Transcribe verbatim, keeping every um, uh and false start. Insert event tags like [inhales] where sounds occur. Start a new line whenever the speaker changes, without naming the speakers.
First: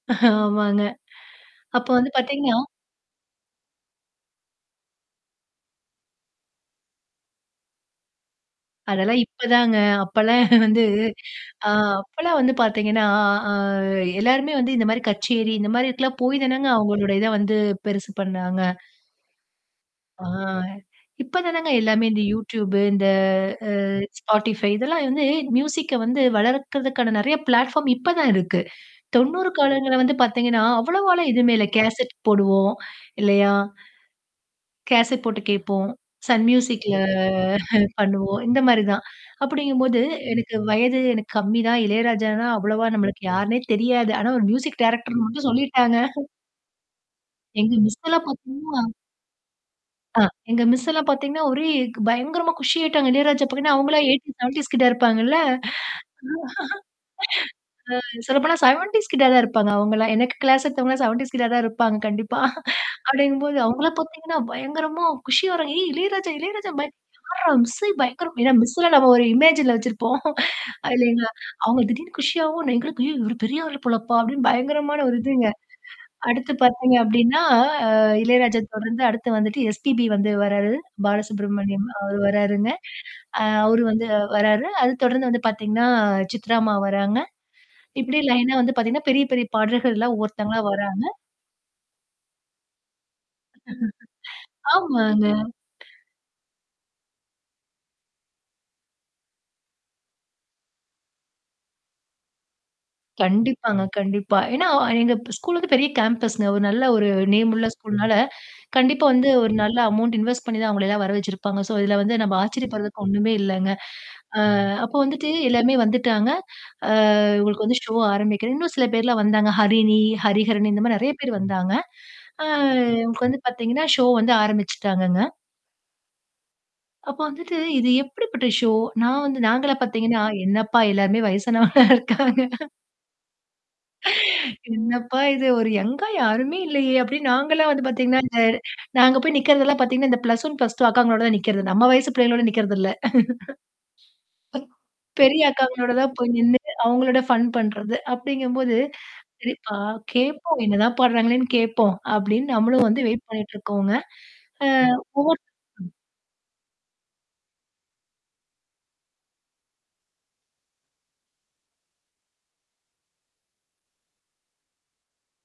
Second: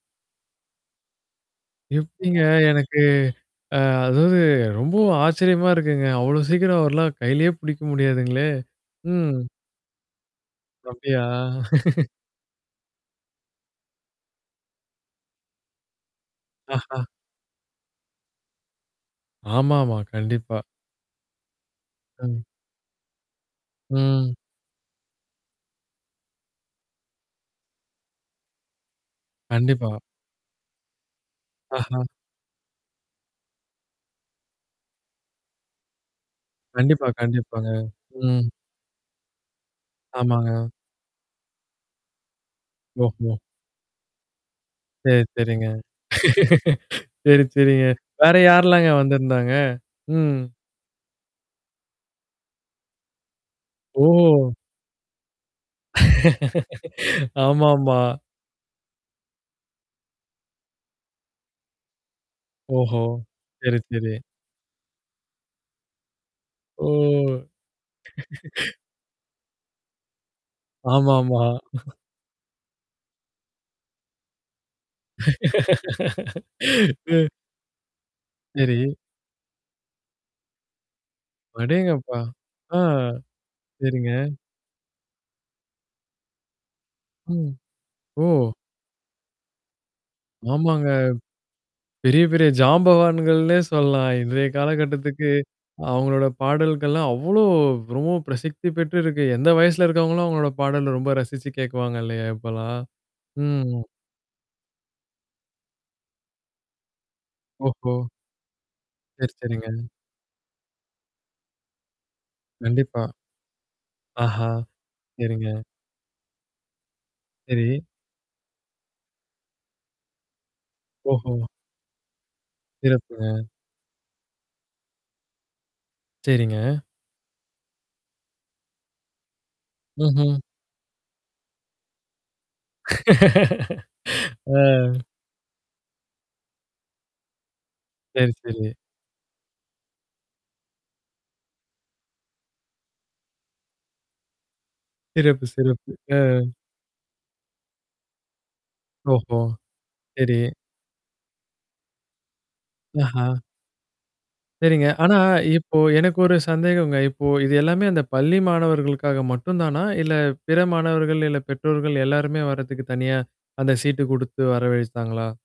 ஆமாங்க. [inhales] அப்ப வந்து
எப்படிங்க
பாத்தீங்கோ
எனக்கு ஆ, அதாவது ரொம்ப ஆச்சரியமா இருக்குங்க அவ்ளோ சீக்கிரம் அவர்லாம் கையிலேயே புடிக்க முடியாதுங்களே!
அதெல்லாம்
ம்.
இப்பதாங்க, அப்பலாம் [laughs] வந்து, [inhales]
அப்படியா? [laughs]
அப்பலாம் வந்து பாத்தீங்கன்னா ஆ எல்லாருமே வந்து இந்த மாதிரி கச்சேரி இந்த மாதிரிலாம் போய்தானங்க
ஆஹா.
அவங்களுடைய இத வந்து பெருசு பண்ணுனாங்க.
ஆமாமா.
ஆ,
கண்டிப்பா.
இப்பதானங்க எல்லாமே இந்த
ம்.
யூடியூப்பு இந்த ஆ
ம்.
ஸ்பாட்டிஃபை இதெல்லாம் வந்து மியூசிக்க வந்து வளர்கறதுக்கான நிறைய பிளாட்ஃபார்ம் இப்ப தான் இருக்கு. [inhales] தொண்ணூறு காலங்கள்ல
கண்டிப்பா.
வந்து பாத்தீங்கன்னா அவ்வளவால்லா எதுமே இல்ல
ஆஹ.
கேசட் போடுவோம் இல்லையா. [inhales] கேசட் போட்டு கேப்போம். சன் மியூசிக்ல
கண்டிப்பா, கண்டிப்பாங்க.
[laughs] பண்ணுவோம்,
ம்.
இந்த மாதிரி தான், [inhales] அப்படிங்கும்போது எனக்கு
ஆமாங்க.
வயது எனக்கு கம்மி தான் இளையராஜான்னா அவ்வளவா நம்மளுக்கு
[unintelligible]
யாருனே தெரியாது. ஆனா ஒரு மியூசிக்
சரி,
டைரக்டர்னு மட்டும்
சேரிங்க.
சொல்லிட்டாங்க.
[laughs] சேரி,
எங்க
சேரிங்க.
மிஸ்ல்லாம்
வேற
பாத்தீங்கன்னா,
யார்லாங்க வந்திருந்தாங்க?
ஆ,
ம்.
எங்க மிஸ்ல்லாம் பாத்தீங்கன்னா ஒரே பயங்கரமா குஷியாயிட்டாங்க, இளையராஜா பாத்தீங்கன்னா அவங்கலாம் எய்ட்டிஸ்,
ஓ!
செவென்டீஸ் கிட்ட இருப்பாங்கள்ள, [inhales]
[laughs] ஆமாமா.
[laughs] ஆ சொல்லப் போனா செவென்டீஸ் கிட்ட தான் இருப்பாங்க அவங்கல்லாம், எனக்கு கிளாஸ் எடுத்தவங்களாம் செவென்டீஸ் கிட்ட தான் இருப்பாங்க கண்டிப்பா. [laughs]
ஓஹோ!
[inhales] அப்படிங்கும்போது
சேரி,
அவங்கலாம்
சேரி.
பாத்தீங்கன்னா பயங்கரமா குஷியாவறாங்க ஏய் இளையராஜா, இளையராஜா
ஓ!
பயங்கரமா மிஸ்ஸே பயங்கரமா, ஏன்னா
[laughs]
மிஸ்ஸே நம்ம ஒரு இமேஜ்ல வச்சிருப்போம். [laughs] [inhales] அதிலங்க,
ஆமாமா.
அவங்க
[laughs]
திடீர்னு குஷியாவும் எங்களுக்கு, ஏய் இவரு பெரிய ஆளு போலப்பா, அப்படின்னு பயங்கரமான ஒரு இதுங்க. [inhales]
[laughs]
அடுத்து பாத்தீங்க
[inhales] ம்.
அப்படின்னா இளையராஜா
சேரி.
தொடர்ந்து அடுத்து வந்துட்டு எஸ்பிபி வந்து வர்றாரு, பாலசுப்ரமணியம் அவரு
அடேயங்கப்பா
வர்றாருங்க.
ஆ
[inhales] ஆ அவரு வந்து
சேரிங்க.
வர்றாரு, அது தொடர்ந்து வந்து பாத்தீங்கன்னா சித்ரா அம்மா வராங்க.
ம்.
[inhales] இப்படியே
ஓ!
லயன்னா வந்து பாத்தீங்கன்னா பெரிய, பெரிய பாடகர்கள்லாம் ஒவ்வொருத்தங்களா
ஆமாங்க,
வராங்க.
பெரிய, பெரிய ஜாம்பவான்கள்னே சொல்லலாம், இன்றைய
ஆமாங்க.
காலகட்டத்துக்கு
[inhales]
அவங்களோட பாடல்கள்லாம், அவ்ளோ ரொம்ப பிரசித்தி பெற்று இருக்கு எந்த வயசுல இருக்கவங்களும் அவங்களோட பாடல ரொம்ப ரசிச்சு கேக்குவாங்க இல்லையா இப்பலாம்? ம்.
கண்டிப்பாங்க கண்டிப்பா. ஏன்னா எங்க ஸ்கூல்க்கு பெரிய கேம்பஸ் ங்க, ஒரு நல்ல, ஒரு நேம் உள்ள
ஓஹோ!
ஸ்கூல்னால [inhales] கண்டிப்பா வந்து
சேரி,
ஒரு
சேரிங்க.
நல்ல அமௌன்ட் இன்வெஸ்ட் பண்ணி தான் அவங்களையெல்லாம் வர வச்சுருப்பாங்க. சோ, இதுல வந்து நம்ம ஆச்சரியப்படுறதுக்கு
கண்டிப்பா.
ஒண்ணுமே இல்லைங்க.
ஆஹா!
[inhales] ஆ அப்ப வந்துட்டு
சேரிங்க.
எல்லாமே வந்துட்டாங்க, [inhales] ஆ உங்களுக்கு வந்து
சரி.
ஷோ ஆரம்பிக்கிறாங்க. இன்னும் சில பேர்லாம் வந்தாங்க ஹரிணி, ஹரிஹரன் இந்த மாதிரி நிறைய பேர்
ஓஹோ!
வந்தாங்க, [inhales] ஆ உங்களுக்கு வந்து
சிறப்புங்க.
பாத்தீங்கன்னா ஷோ வந்து ஆரம்பிச்சுட்டாங்கங்க.
சேரிங்க.
அப்ப வந்துட்டு இது எப்படிப்பட்ட ஷோ நான் வந்து நாங்கலாம் பாத்தீங்கன்னா
ம்ஹ்ம்.
என்னப்பா எல்லாருமே வயசானவங்களா இருக்காங்க. [laughs]
[laughs] ஆ.
என்னப்பா இது ஒரு யங்கா யாருமே இல்லையே அப்படின்னு நாங்கலாம் வந்து பாத்தீங்கன்னா,
சரி,
இந்த
சரி.
நான் அங்க போய் நிக்கிறதுலாம் பாத்தீங்கன்னா இந்த ப்ளஸ் ஒன் ப்ளஸ் டூ அக்காங்களோட தான் நிக்கிறது. நம்ம வயசு பிள்ளைங்களோட நிக்கிறது இல்ல. [laughs] [unintelligible] பெரிய
சிறப்பு,
அக்காங்களோட
சிறப்பு.
தான்
ஆ.
போய் நின்னுட்டு அவங்களோட ஃபன் பண்றது. அப்படிங்கும்போது,
ஹோ!
சேரிப்பா
சரி.
கேப்போம் என்னதான் பான்றாங்களேன்னு கேப்போம், அப்படின்னு நம்மளும் வந்து வெயிட்
ஆஹா!
பண்ணிட்டு இருக்கோம்ங்க, ஆ
சேரிங்க ஆனா
ஒவ்வொருத்தவங்களும்
இப்போ எனக்கு ஒரு சந்தேகம்ங்க, இப்போ இது எல்லாமே அந்த பள்ளி மாணவர்களுக்காக மட்டும்தானா, இல்ல பிற மாணவர்கள் இல்ல பெற்றோர்கள் எல்லாருமே வர்றதுக்கு தனியா, அந்த சீட்டு கொடுத்து வரவழிச்சாங்களா?